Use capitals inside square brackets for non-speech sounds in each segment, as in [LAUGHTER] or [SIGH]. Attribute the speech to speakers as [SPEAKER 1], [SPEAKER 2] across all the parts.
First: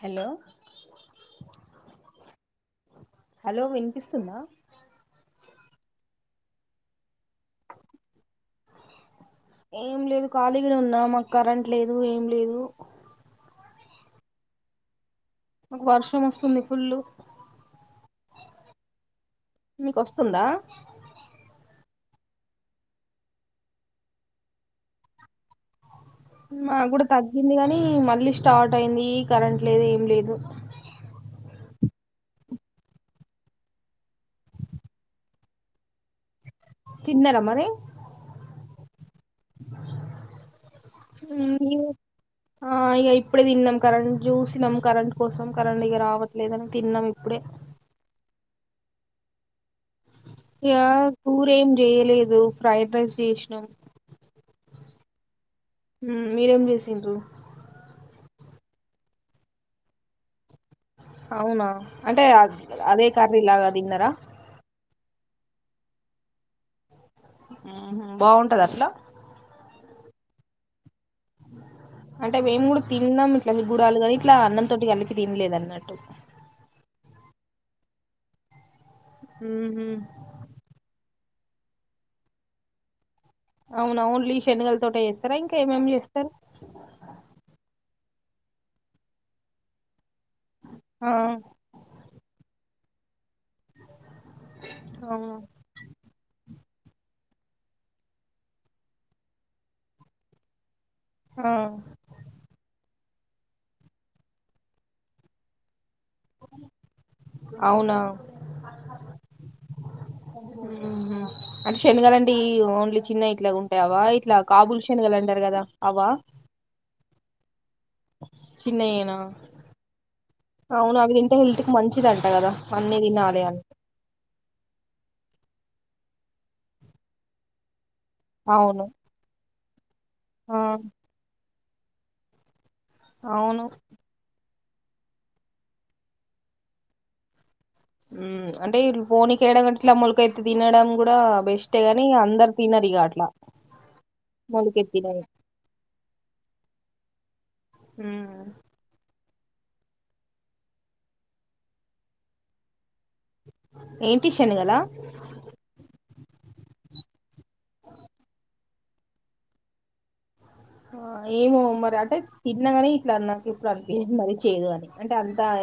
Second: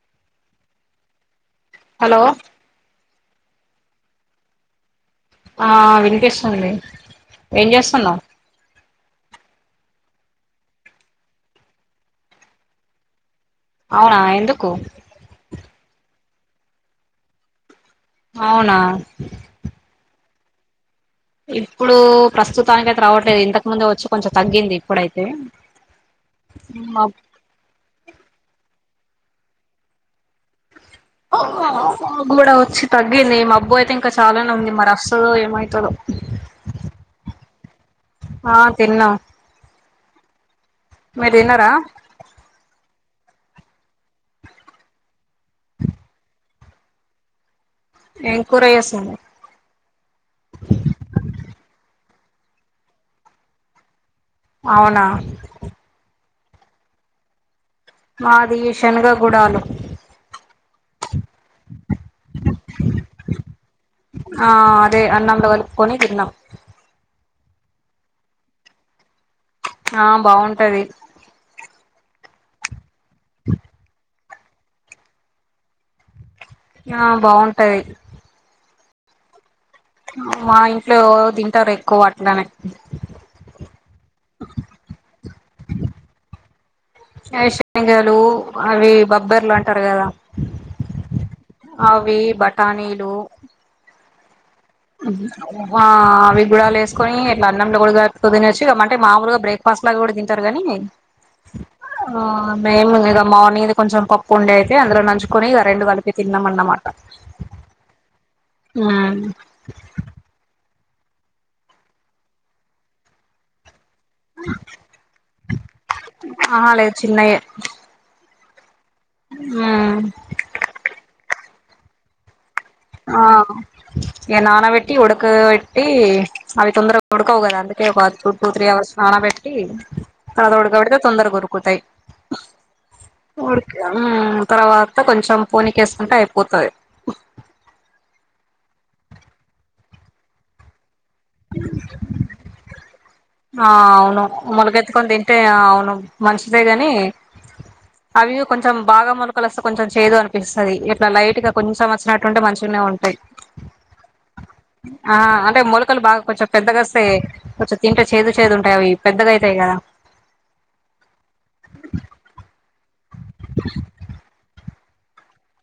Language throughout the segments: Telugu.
[SPEAKER 1] హలో
[SPEAKER 2] హలో
[SPEAKER 1] హలో వినిపిస్తుందా
[SPEAKER 2] ఆ వినిపిస్తుంది ఏం చేస్తున్నావ్
[SPEAKER 1] ఏం లేదు ఖాళీగానే ఉన్నా మాకు కరెంట్ లేదు ఏం లేదు
[SPEAKER 2] అవునా ఎందుకు
[SPEAKER 1] మాకు వర్షం వస్తుంది పుల్ళు
[SPEAKER 2] అవునా
[SPEAKER 1] మీకు వస్తుందా
[SPEAKER 2] ఇప్పుడు ప్రస్తుతానికి అయితే రావట్లేదు ఇంతకు ముందే వచ్చి కొంచెం తగ్గింది ఇప్పుడైతే
[SPEAKER 1] కూడా
[SPEAKER 2] మబ్బు
[SPEAKER 1] తగ్గింది కాగాని మళ్ళీ స్టార్ట్ అయింది కరెంట్ లేదు ఏం లేదు
[SPEAKER 2] మాక్ కూడా వచ్చి తగ్గిందిమబ్బు అయితే ఇంకా చాలానే ఉంది మరి వస్తుందో ఏమవుతుందో
[SPEAKER 1] తిన్నారా మరి
[SPEAKER 2] తిన్నాం మీరు తిన్నారా
[SPEAKER 1] ఆ ఇగ ఇప్ ఇప్పుడే తిన్నాం కరెంట్ చూసినాం కరెంట్ కోసం కరెంట్ ఇగ రావట్లేదని తిన్నాం ఇప్పుడే
[SPEAKER 2] ఎం కూర చేసింది
[SPEAKER 1] ఇగ కూర ఏం చేయలేదు ఫ్రైడ్ రైస్ చేసినాం
[SPEAKER 2] అవునా
[SPEAKER 1] మ్ మీరేం చేసిండ్రు
[SPEAKER 2] మాది షన్గ గుడాలు
[SPEAKER 1] అవునా అంటే అదే కర్రి లాగా తిన్నారా
[SPEAKER 2] అే అన్నంల కలుపుకొని తిన్నాం
[SPEAKER 1] బాగుంటదట్లా
[SPEAKER 2] ఆ బాగుంటది
[SPEAKER 1] అంటే మేము కూడా తిన్నాం ఇట్ల వ్ గుడాలు కాని ఇట్లా అన్నం తోటి కలిపి తినలేదు అన్నట్టు
[SPEAKER 2] ఆ బాగుంటది మా ఇంట్లో తింటారు ఎక్కువ అట్లనే
[SPEAKER 1] అవునా ఓన్లీ శనగల తోటే చేస్తారా ఇంకా ఏమేమి చేస్తారు
[SPEAKER 2] వేరుశనగలు అవి బబ్బెర్లు అంటారు కదా
[SPEAKER 1] ఆ
[SPEAKER 2] అవి బట్ టనీలు
[SPEAKER 1] అవునా?
[SPEAKER 2] ఆ అవి గూడలేస్ లేసుకొని ఇట్లా అన్నంల కూడా తినోచ్చు అంటే మామూలుగా బ్రేక్ఫాస్ట్ లాగా కూడా తింటారు కాని
[SPEAKER 1] ఆ
[SPEAKER 2] ఆ మేము ఇగ మార్నింగ్ ది కొంచెం పప్పు ఉండే అయితే అందులో నంజుకోని ఇగ రెండు కలుప్ ఇగ తిన్నం అన్నమాట
[SPEAKER 1] అవునా
[SPEAKER 2] అ
[SPEAKER 1] అంటే శనగలండి ఓన్లీ చిన్నయి ఇట్లా ఉం టవా ఇట్లా కాబుల్షన్గాలంటారు కదా అవా
[SPEAKER 2] ఆహా లేదు చిన్నయే
[SPEAKER 1] చిన్నయేనా
[SPEAKER 2] ఉమ్
[SPEAKER 1] అవును అవి తింటే హెల్త్ కి మంచిదంట కదా అన్నీ
[SPEAKER 2] ఆ
[SPEAKER 1] తినాలి అని
[SPEAKER 2] ఇగ నానా పెట్టి ఉుడక పెట్టి అవి తొందర ఉడ్కవ్ కద అంద్ అే ఒక టూ టూ త్రీ
[SPEAKER 1] అవును
[SPEAKER 2] అవర్స్ నానా పెట్టి ఆడ
[SPEAKER 1] ఆ
[SPEAKER 2] ఉడుకాపెడితే తొందరగ ఉడుకుతాయి
[SPEAKER 1] అవును
[SPEAKER 2] ఉడికి అ తర్వాత కొంచెం పోనీకేసుకుంటే అయిపోతది
[SPEAKER 1] మ్ అంటే ఇప్ [UNINTELLIGIBLE] మొలకైతే తినడం కూ డా బెస్టే గాని అందరు తినరు ఇగ అట్లా
[SPEAKER 2] ఆ అవును మొలగెత్తుకొని
[SPEAKER 1] మొలకెత్తినవి
[SPEAKER 2] తింటే అవును మంచిదే గాని
[SPEAKER 1] మ్మ్
[SPEAKER 2] అవి కొంచెం బాగా మొల్ మొలలాస్తే కొంచెం చేదనిపిస్తది ఇట్లా లైట్గా కొంచెం వచ్చినట్టుంటే మంచిగానే ఉంటాయి
[SPEAKER 1] ఏం
[SPEAKER 2] ఆ అంటే మొలకలు బాగా కొంచెం పెద్దగోస్తే కొంచెం తింటే చేదు చేదు అే అవి పెద్దగా అయితయి కదా
[SPEAKER 1] ఏమో మరి అంటే తిన్నా కాని ఇట్లా నాకు ఏప్పుడు అనిపిించ అంటే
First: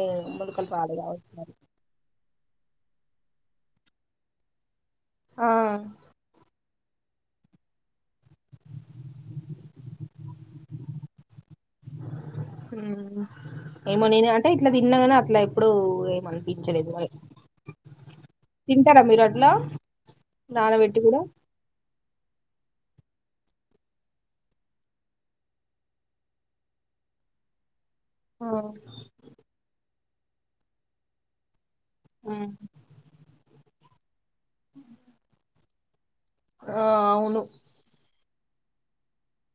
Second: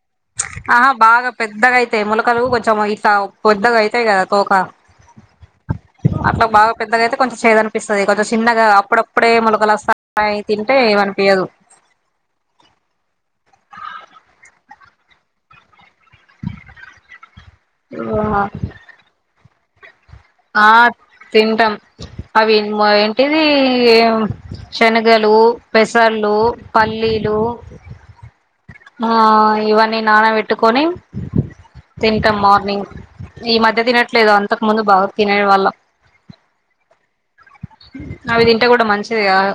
[SPEAKER 1] ఏ, మొలకలు
[SPEAKER 2] ఆహా
[SPEAKER 1] పాడు కావచ్చు
[SPEAKER 2] బాగా
[SPEAKER 1] మరి
[SPEAKER 2] పెద్దగా అయితాయి మొలకలు కొంచ్చాము ఇట్లా పెద్దగా అయితాయి కదా తోక
[SPEAKER 1] ఆ
[SPEAKER 2] అట్లా బాగా పెద్దగా అయితే కొంచెం చేదనిపిస్తది కొంచెం చిన్నగా అప్పుడప్పుడే మొలకలోస్తాన్నయ్ తింటే ఏమనిపియదు
[SPEAKER 1] ఏమో నేను అంటే ఇట్లా తిన్నాగాని అట్లా ఎప్పుడు ఏమనిపించలేదు తింటారా మీరు అట్లో
[SPEAKER 2] ఆ తింటం అవి మ ఎ ఇది శనగలు పెసళ్ళు పల్లీలు
[SPEAKER 1] ఆ
[SPEAKER 2] ఆ ఇవన్నీ నాన పెట్టుకొని తింటాం
[SPEAKER 1] ఉమ్.
[SPEAKER 2] మార్నింగ్ ఈ మధ్య తినట్లేదు అంతకు ముందు బాగా తినే వాళ్ళం
[SPEAKER 1] ఆ అవును
[SPEAKER 2] అంటే కూడా మంచిదిగాదు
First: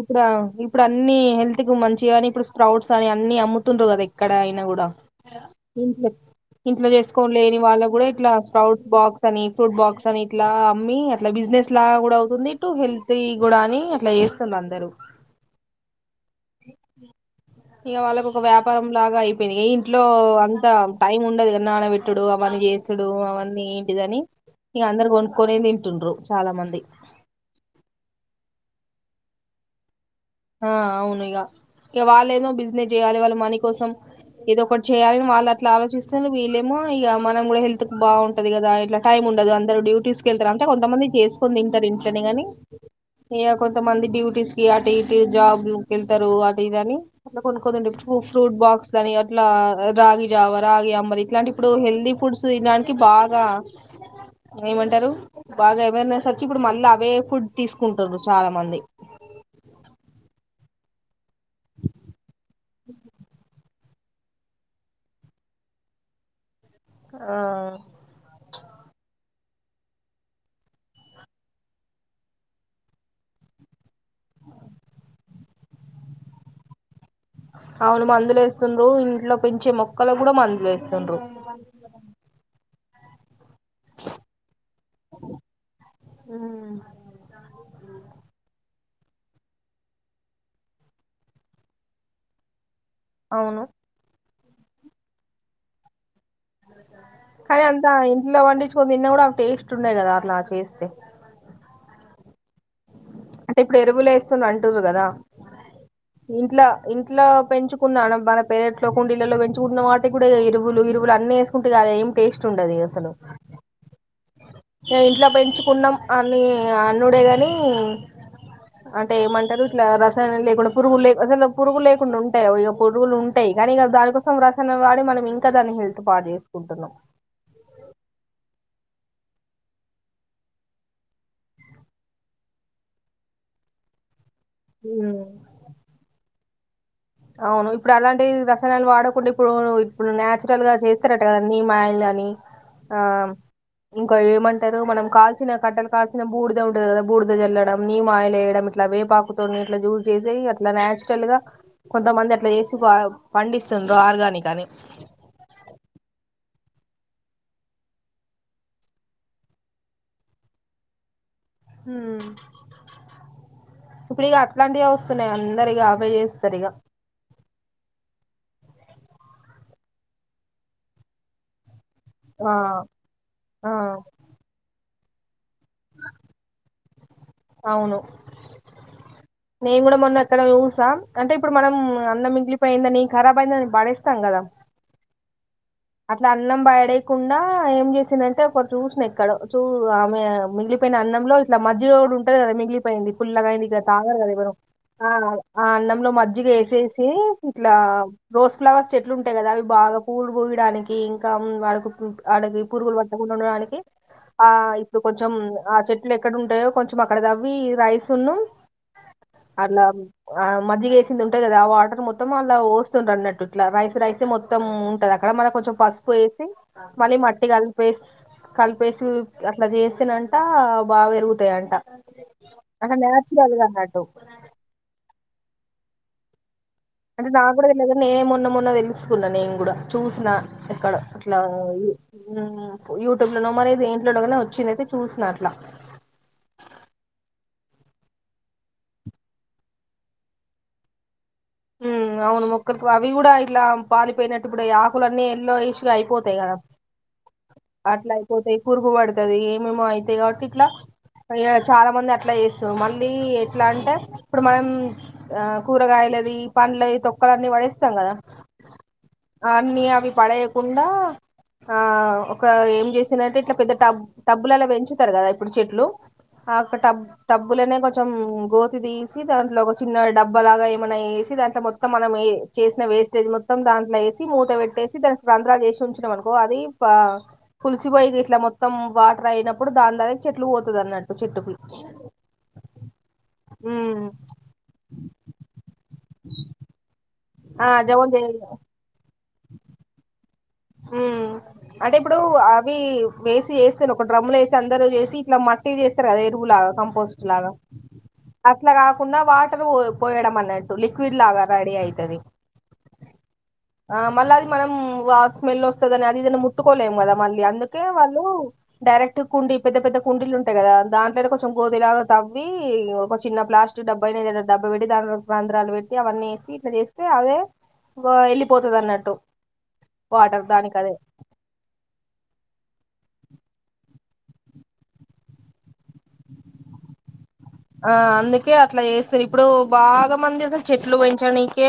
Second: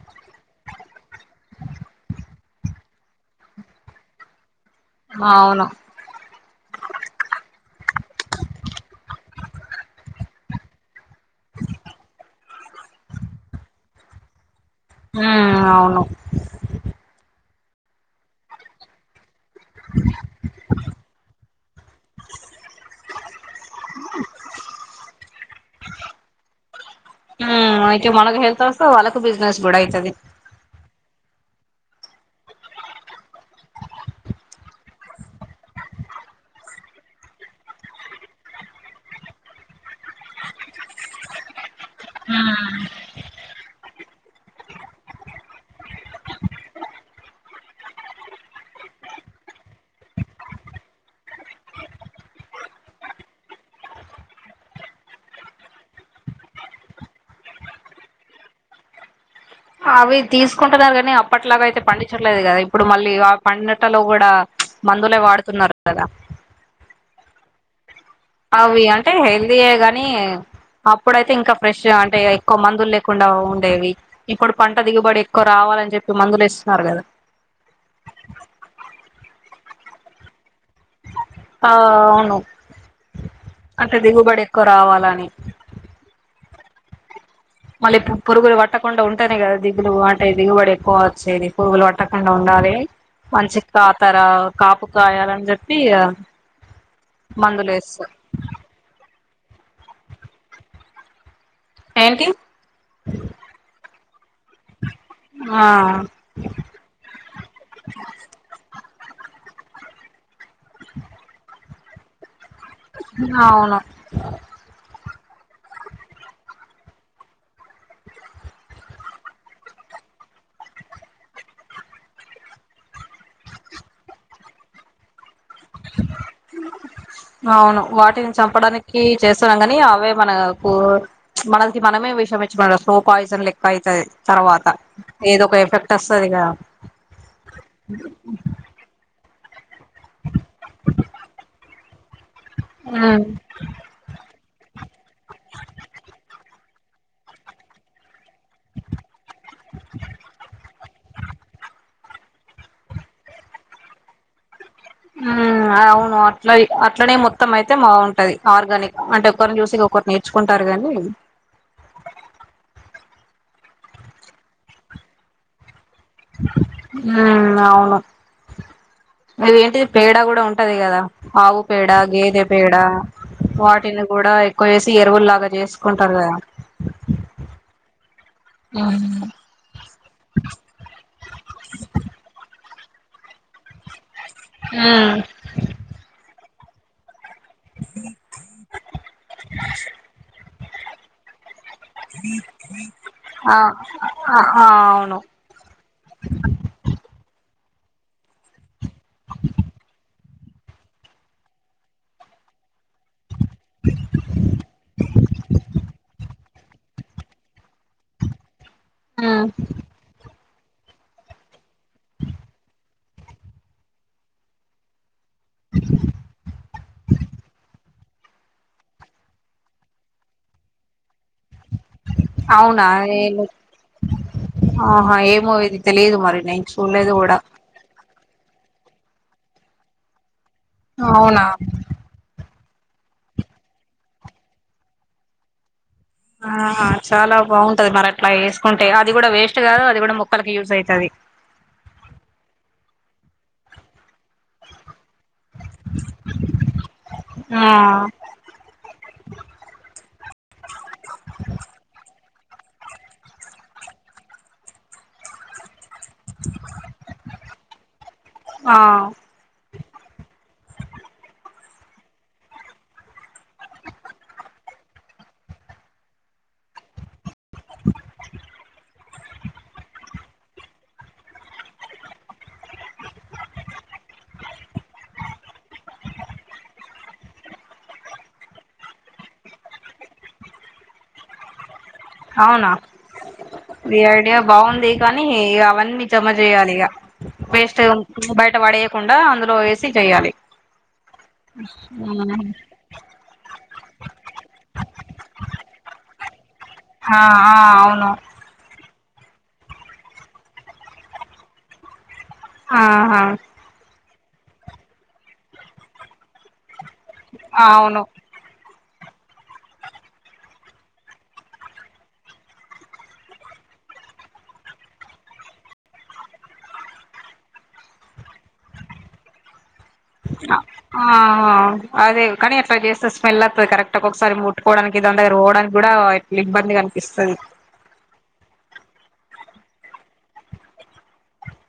[SPEAKER 1] ఇప్పుడ ఇప్పుడు అన్ని హెల్త్ కు మంచి కానీ ఇప్పుడు స్ప్రౌట్స్ కని అన్ని అమ్ముతుండ్రు కదా ఇక్కడ అయినా కూడా
[SPEAKER 2] అవును
[SPEAKER 1] ఇంట్లో చేసుకోని లేని వాళ్ళ కూడా ఇట్లా స్ప్రొట్ట్స్ బాక్ అని ఫ్రూట్ బాక్స్ అని ఇట్లా అమ్మి అట్లా బిజినెస్ లా కూడా అవుతుంది ఇటు హెల్త్ కూడా అని ఇలా చేస్తున్నాన్
[SPEAKER 2] ఉ అవును
[SPEAKER 1] ఇగ వాళ్ళకు ఒక వ్యాపారం లాగా అయిపో పెనిగే ఇంట్లో అంత టైం ఉండదు కద నానబెట్టుడు అవన్నీ చేసుడు అవన్నీ ఏంటిదని ఇగ అందరు కొనుక్కొనే తింటుండ్రు చాలా మంది
[SPEAKER 2] అయితే మనగ హెల్త్ వస్తా వాలక్ బిజినెస్ కూడ అయితది
[SPEAKER 1] ఆ అవును ఇగ ఇంక వాళ్ళేమో బిజినెస్ చేయాలి వాళ్ళ మనీ కోసం ఏదో ఒకటి చేయాలిని వాళ్ళు అట్లా ఆలోచిస్తే వీళ్ళేమో ఇగ మనం కూడా హెల్త్ బాగుంటది కదా ఇట్లా టైం ఉండదు అందరు డ్యుటీస్ వెళ్తార అంట కొంతమంది చేసుకొని తీన్ ఇంట్లోనే గని
[SPEAKER 2] ఉమ్
[SPEAKER 1] ఇగ కొంతమంది డ్యూటీస్ కి అటు ఇటు జాబ్లు కెళ్తారు అది ఇదని అట్ల కొనుండి ఫ్రూట్ బాక్స్ అని అట్లా రాగి జావ రాగి అంబలి ఇట్లాంటి ఇప్పుడు హెల్దీ ఫుడ్స్ తినడానికి బాగా ఏమంటారు బాగా అవేర్నెస్ వచ్చి ఇప్పుడు మళ్ళీ అవే ఫుడ్ తీసుకుంటరు చాలా మంది అవు
[SPEAKER 2] అవి తీసుకుంటున్నారు గాని అప్పట్లాగ అయితే పండించట్లేదు కదా ఇప్పుడు మళ్ళీ ఆ పండిటల్లో కూడా మందులే వాడుతున్నారు కదా
[SPEAKER 1] ఆ
[SPEAKER 2] అవి అంటే హెల్దీయే గానీ అప్పుడైతే ఇంకా ఫ్రెష్ అంటే ఎక్కువ మందులు లేకుండా ఉండేవి ఇప్పుడు పంట దిగుబడి ఎక్కువ రావ కావాలని చెప్పి మందులు ఇస్తున్నారు కదా
[SPEAKER 1] ఒక్కలు కూడా మందులు వేస్తుండ్రు
[SPEAKER 2] ఆ అవును అంటే దిగుబడి ఎక్కువ రావాలని మళ్ళీ పరుగులు పట్టకుండా ఉంటానే కదా దిగులు అంటే దిగుబడి ఎక్కువ వచ్చేది పురుగులు పట్టకుండా ఉండాలి మంచి
[SPEAKER 1] అవును
[SPEAKER 2] కాతర కాపు కాయాలని చెప్పి
[SPEAKER 1] కానీ
[SPEAKER 2] మందులు
[SPEAKER 1] అంతా
[SPEAKER 2] వేస్తారు
[SPEAKER 1] ఇంట్లో వండికొని తిన్నా కూడా టేస్ట్ ఉండయి కదా అలా చేస్తే
[SPEAKER 2] ఏంటి
[SPEAKER 1] అంటే ఇప్పుడు ఎరువులే వేస్తున్నా అంటుర్రు కదా
[SPEAKER 2] ఆ
[SPEAKER 1] ఇంట్లో ఇంట్లో పెంచుకున్నాను మన పేరట్ కుండళ్లలో పెంచుకుంటన్న వాటికి కూడా ఎరువులు ఇరువులు అన్ని వేసుకుంటే కదా ఏం టేస్ట్ ఉండదిగా అసలు
[SPEAKER 2] అవును
[SPEAKER 1] ఇంట్లో పెంచుకున్నాం అని అనుడే గాని అంటే ఏమంటారు ఇట్లా రసాయనం లేకుండా పురుగులు అసలు పురుగులు లేకుండా ఉంటాయి ఇక పురుగులు ఉంటాయి కానీ ఇగ దానికోసం రచణ వాడి మనం ఇంకా దాన్ని హెల్త్ పాడు చేసుకుంటున్నాం
[SPEAKER 2] అవును వాటిని చంపడానికి చేస్తున్నాం కానీ అవే మనకు మనకి మనమే విషమిచ్చి మనకు స్లో పాయిజన్ లెక్క అయితది తర్వాత
[SPEAKER 1] ఉమ్
[SPEAKER 2] ఏదో ఒక ఎఫెక్ట్ వస్తది గా
[SPEAKER 1] అవును ఇప్పుడు అలాంటి రసానాలు వాడకుండా ఇప్పుడు ఇప్పుడు నేచురల్ గా చేస్తారట కదాన్నీ మాల్ అని
[SPEAKER 2] ఉమ్
[SPEAKER 1] ఇం ఏంటరు మనం కాల్చిన కట్టెలు కాల్చిన బూడిది ఉంటది కదా బుడద జల్లడం నీమ్ ఆయిల్ వయడం ఇట్లా వేపాకుతో ఇట్లా జూస్ చేసి అట్లా నాచురల్ గా కొంతమంది అట్లా చేసి పండిస్తుండ్ర ఆర్గానిక్ అని
[SPEAKER 2] ఉ అవును అట్లా అట్లనే మొత్తం అయితే బాగుంటది ఆర్గానిక్ అంటే ఒకరిని చూసి ఒక్కరు నేర్చుకుంటారు కానీ
[SPEAKER 1] ఉమ్ ఇప్పుడుక అట్లాంటివి వస్తున్నాయి అందరిగా చేస్తారు ఇక
[SPEAKER 2] ఉమ్ అవును అది ఏంటిది పేడ కూడా ఉంటది కదా ఆవు పేడ గేదె
[SPEAKER 1] ఆ
[SPEAKER 2] పేడ
[SPEAKER 1] ఆ
[SPEAKER 2] వాటిని కూడా ఎక్కువ వే ఎరువులు లాగా చేసుకుంటారు కదా
[SPEAKER 1] అవును నేను కూడా మొన్న ఎక్కడ చూసా అంటే ఇప్పుడు మనం అన్నం మిగిలి పయిందని ఖరాబ్ అయ్యింది అని బా
[SPEAKER 2] ఉ
[SPEAKER 1] అట్లా అన్నం బయడే కుండా ఏం చేసిందంటే ఒక చూసిన ఎక్కడో ఆమె మిగిలిపోయిన అన్నంలో ఇట్లా మాజీగా ఉంటంది మిగిలిపోయింది పుల్ల
[SPEAKER 2] ఆ
[SPEAKER 1] అయింది తాగరూ కదా ఎవరు
[SPEAKER 2] ఆ
[SPEAKER 1] ఆ
[SPEAKER 2] అవును
[SPEAKER 1] ఆ అన్నంలో మజ్జిగ వేసేసి ఇట్లా రోజ్ ఫ్లవర్స్ చెట్లు ఉంటాయి కదా అవి బాగా పూల్ దనికి ఇంకా అడుగు అడ పూరుగులు పట్టి డడానికి ఆ ఇప్పుడు కొంచెం ఆ చెట్లు ఎక్కడ ఉంటాయో కొంచెం అక్కడ దవ్వి రైసను
[SPEAKER 2] ఉమ్
[SPEAKER 1] అట్లా ఆ మజ్జగ వేసింది ఉంటాయి కదా ఆ వాటర్ మొత్తం అలా పోస్తుండ్రు అన్నట్టు ఇట్లా రైస్ రైసే మొత్తం ఉంటది అ అక్కడ మన కొంచెం పసుపు వేసి మళ్ళీ మట్టి కలిపే కలిపేసి అట్లా చేస్తసినంట బాగా వెరుగుతు టాయంట
[SPEAKER 2] అవునా
[SPEAKER 1] అంటే
[SPEAKER 2] ఏలు
[SPEAKER 1] నాచురల్ కన్నాటూ
[SPEAKER 2] మో ఇది తెలియదు మరి నైను
[SPEAKER 1] అంటే నాకు కూడా తెలిదు నేనే మొన్న మొన్న తెలుసుకున్నా నేను కూడా చూసిన ఎక్కడ ఇట్లా
[SPEAKER 2] అవునా
[SPEAKER 1] యూట్యూబ్ లోనో మరి దేంట్లోనో వచ్చిందయితే చూసిన అట్లా
[SPEAKER 2] ఆ చాలా బాగుంటది మరి అట్లా వేసుకుంటే అది కూడా వేస్ట్ కాదు అది కూడా మొక్కలకు యూజ్ అయితది
[SPEAKER 1] ఉ అవును మొక్కర్కి అవి కూడా ఇలా పాలిపోయినట్టు కూడా యా ఆకులన్నీ ఎల్లో ఇష్గా అయిపోతాయి కదా
[SPEAKER 2] ఆ
[SPEAKER 1] అట్లా అయిపోతేయి పురుగు పడుతుది ఏమేమో అయితే కాబట్టి ఇట్లా అయ చాలా మంది అట్లా వే సిర్రు మళ్ళీ ఎట్లా అంటే ఇప్పుడు మనం కూరగాయలది స్తాం కదా
[SPEAKER 2] ఆ
[SPEAKER 1] అన్ని అవి పడేయకుండా ఆ ఒక ఏం చేసందంటే ఇట్లా పెద్ద టబ్ టబ్బులులా పెంచుతారు కదా ఇప్పుడు చెట్లు ఆక్కడ టబ్ టడబ్బలనే కొంచెం గోతి తీసి దాంట్లో ఒక చిన్న డబ్బలాగా ఏమైనా దాంట్లో మొత్తం మనం ఏ చేసిన వేస్టేజ్ మొత్తం దాంట్ వేసి మూత పెట్టేసి దానికి రంధ్రా చేసి ఉంచం అనుకో అది పులిసి పయి ఇట్లా మొత్తం వాటర్ అయినప్పుడు దాని ద్వారా చెట్లు పోతుంది అన్నట్టు చె ట్ పోయి
[SPEAKER 2] అవునా ఈ ఐడియా బాగుంది కానీ అవన్నీ జమ చేయాలి ఇక
[SPEAKER 1] ఆ
[SPEAKER 2] వేస్ట్
[SPEAKER 1] జవం చే
[SPEAKER 2] బయట పడయకుండా అందులో వేసి చేయ్యాలి
[SPEAKER 1] మ్ అంటే ఇప్పుడు అవి వేసి చేస్తారు ఒక డ్రమ్ముల వేసి అందరు చేసి ఇట్లా మట్టి చేస్తారు కద
[SPEAKER 2] ఆ
[SPEAKER 1] కంపోస్ట్ లాగా
[SPEAKER 2] ఆ అవును
[SPEAKER 1] అట్లా క కాకుండా వాటర్ పో పోయడం అన్నట్టు లిక్విడ్ లాగా రెడీ అయితది
[SPEAKER 2] ఆహా
[SPEAKER 1] ఆ మళ్ళ అది మనం స్మెల్ వస్తదని అది ఏద ముట్టుకోలేము కదా మళ్ళీ అందుకే
[SPEAKER 2] అవును
[SPEAKER 1] వాళ్ళు డైరెక్ట్ కుండి పెద్ద పెద్ద కుండీలు ఉంటాయి కదా దాంట్లోనే కొంచెం గోదిలాగా తవ్వి ఒక చిన్న ప్లా డబ్బ అయిన ఏదైనా డబ్బ పెట్టి దాంలో బంధ్రాలు పెట్టి అవన్నీే ఇట్ల చేస్తే అవే వా వెళ్ళిపోతదన్నట్టు
[SPEAKER 2] ఆ అహ అదే కని అట్లా చేస్తే స్మెల్ అత్తది కరెక్ట్ ఒకసారి ముట్టుకోవడానికి దని దగ్గరికి పోవడానికి కూడా ఇట్లా ఇబ్బందిగ అనిపిస్తది
[SPEAKER 1] ఆ అందుకే అట్లా చేస్తుారు ఇప్పుడు బాగా మంది అసలు చెట్లు పెంచడానికే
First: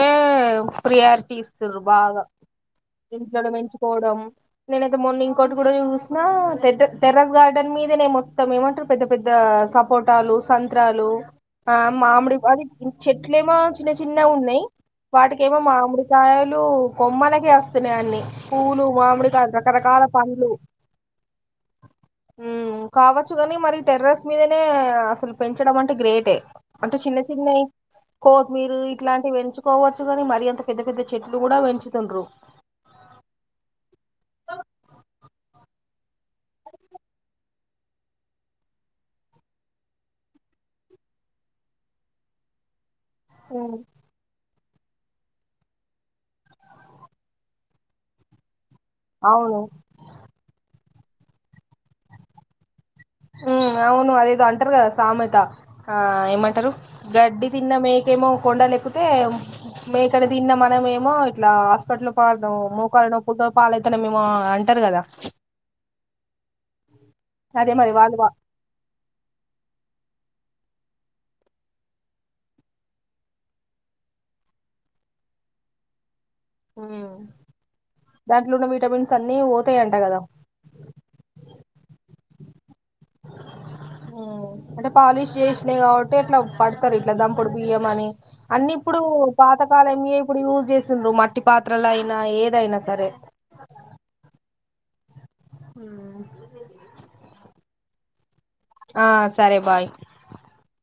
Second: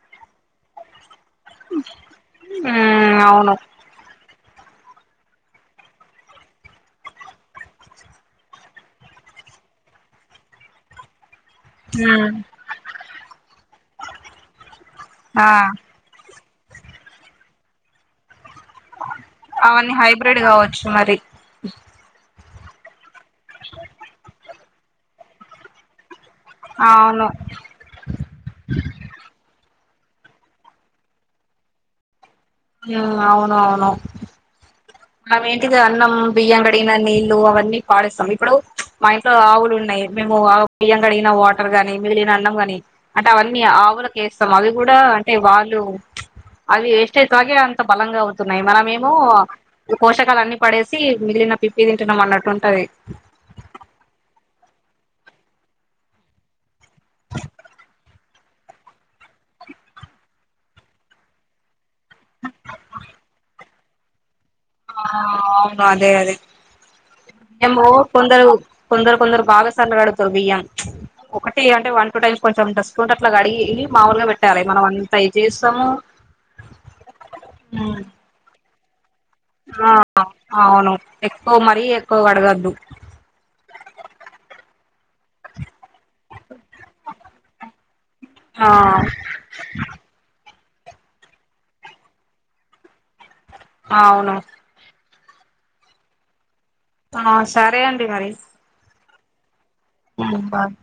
[SPEAKER 1] ప్రెయార్ కిస్తుర్రు బాగా
[SPEAKER 2] ఉమ్
[SPEAKER 1] ఇంటి కాడ
[SPEAKER 2] అవును
[SPEAKER 1] పెంచుకోవడం నేనైతే మొన్న ఇంకోటి కూడా చూసిన టర టెర్రస్ గార్డెన్ మీద నే మొత్తం ఏమంటారు పెద్ద పెద్ద సపోటాలు సంత్రాలు ఆ మామిడి అది చెట్లేమో చిన్న చిన్నగ ఉన్నాయి
[SPEAKER 2] ఆ
[SPEAKER 1] వాటికేమో మామిడికాయలు కొమ్మలకే వస్తున్నాయి అన్నిీ పూలు మామిడికాయ్
[SPEAKER 2] అవన్నీ
[SPEAKER 1] రకరకాల
[SPEAKER 2] హైబ్రిడ్
[SPEAKER 1] పండ్లు
[SPEAKER 2] కావచ్చు మరి
[SPEAKER 1] మ్ కావచ్చు కాని మరి టెర్రస్ మీదనే అసలు పెంచడం అంటే గ్రేటే అంటే చిన్న
[SPEAKER 2] అవును
[SPEAKER 1] చిన్నవి కొత్తిమీరు ఇట్లాంటివి పెంచు కోవచ్చు కాని మరి అంత పెద్ద పెద్ద చెట్లు కూడా పెంచుతుండ్రు
[SPEAKER 2] మ్మ్ అవునవును అవేంటిది అన్నం బియ్యం కడిగిన నీళ్లు అవన్నీ పడేస్తాము ఇప్పుడు మా ఇంట్లో ఆవులున్నాయి ఏంటి మేము ఆ బియ్యం కడిగిన వాటర్ గానీ మిగిలిన అన్నం గానీ అంటే అవన్నీ ఆవులకేస్ స్తాం అవి కూడా అంటే వాళ్ళు అది వేస్తే తాగే అంత బలంగా అవుతున్నాయి మనం మేము
[SPEAKER 1] అవును
[SPEAKER 2] పోషకాలన్నీ పడేసి మిగిలిన పిప్పి తింటున్నాం అన్నట్టు ఉంటాది
[SPEAKER 1] మ్మ్ అవును అదేదో అంటారు కదా సామెత ఆ ఏమంటారు గడ్డి తిన్న మేకేమో కొండలేక్కితే మేకని తిన్న మనిషేమో ఇట్లా దొడ్లపాలు మోకాల నొప్పులతోటి పాలైతన్నాం మేము
[SPEAKER 2] ఆ అ అవును అదే అదే
[SPEAKER 1] అదే
[SPEAKER 2] అమ్ము
[SPEAKER 1] మరి వాళ్ళు
[SPEAKER 2] కొందరు కొందరు బాగ సన్నగా అడుగు తర్ బియ్యం ఒకటి అంటే వన్ టూ టైమ్స్ కొంచెం ఇట్లా స్కూటప్ ల కడిగి మాముూలుగా పెట్టాలే మనం అంత ఇది చేస్తాము
[SPEAKER 1] మ్మ్ దాంట్లున్న విటమిన్స్ అన్ని
[SPEAKER 2] ఆ
[SPEAKER 1] పోతాయంట కదా
[SPEAKER 2] అవును ఏక్కువ్ మరి ఎక్కువ కడుగొద్దు
[SPEAKER 1] మ్ అంటే పాలిష్ చేస్ లేదు కాబట్టి అట్లా పడుతారు ఇట్లా గంపుడు బియ్యం అని
[SPEAKER 2] ఆ
[SPEAKER 1] అన్ని ఇప్పుడు పాతకాలం యే ఇప్పుడు యూస్ చెస్ సస్తుండ్రు మట్టి పాత్రలైనా ఏదైనా సరే
[SPEAKER 2] అవును
[SPEAKER 1] మ్మ్
[SPEAKER 2] ఆ సరే అండి మరి
[SPEAKER 1] ఆ సరే బాయ్
[SPEAKER 2] మ్మ్ బాయ్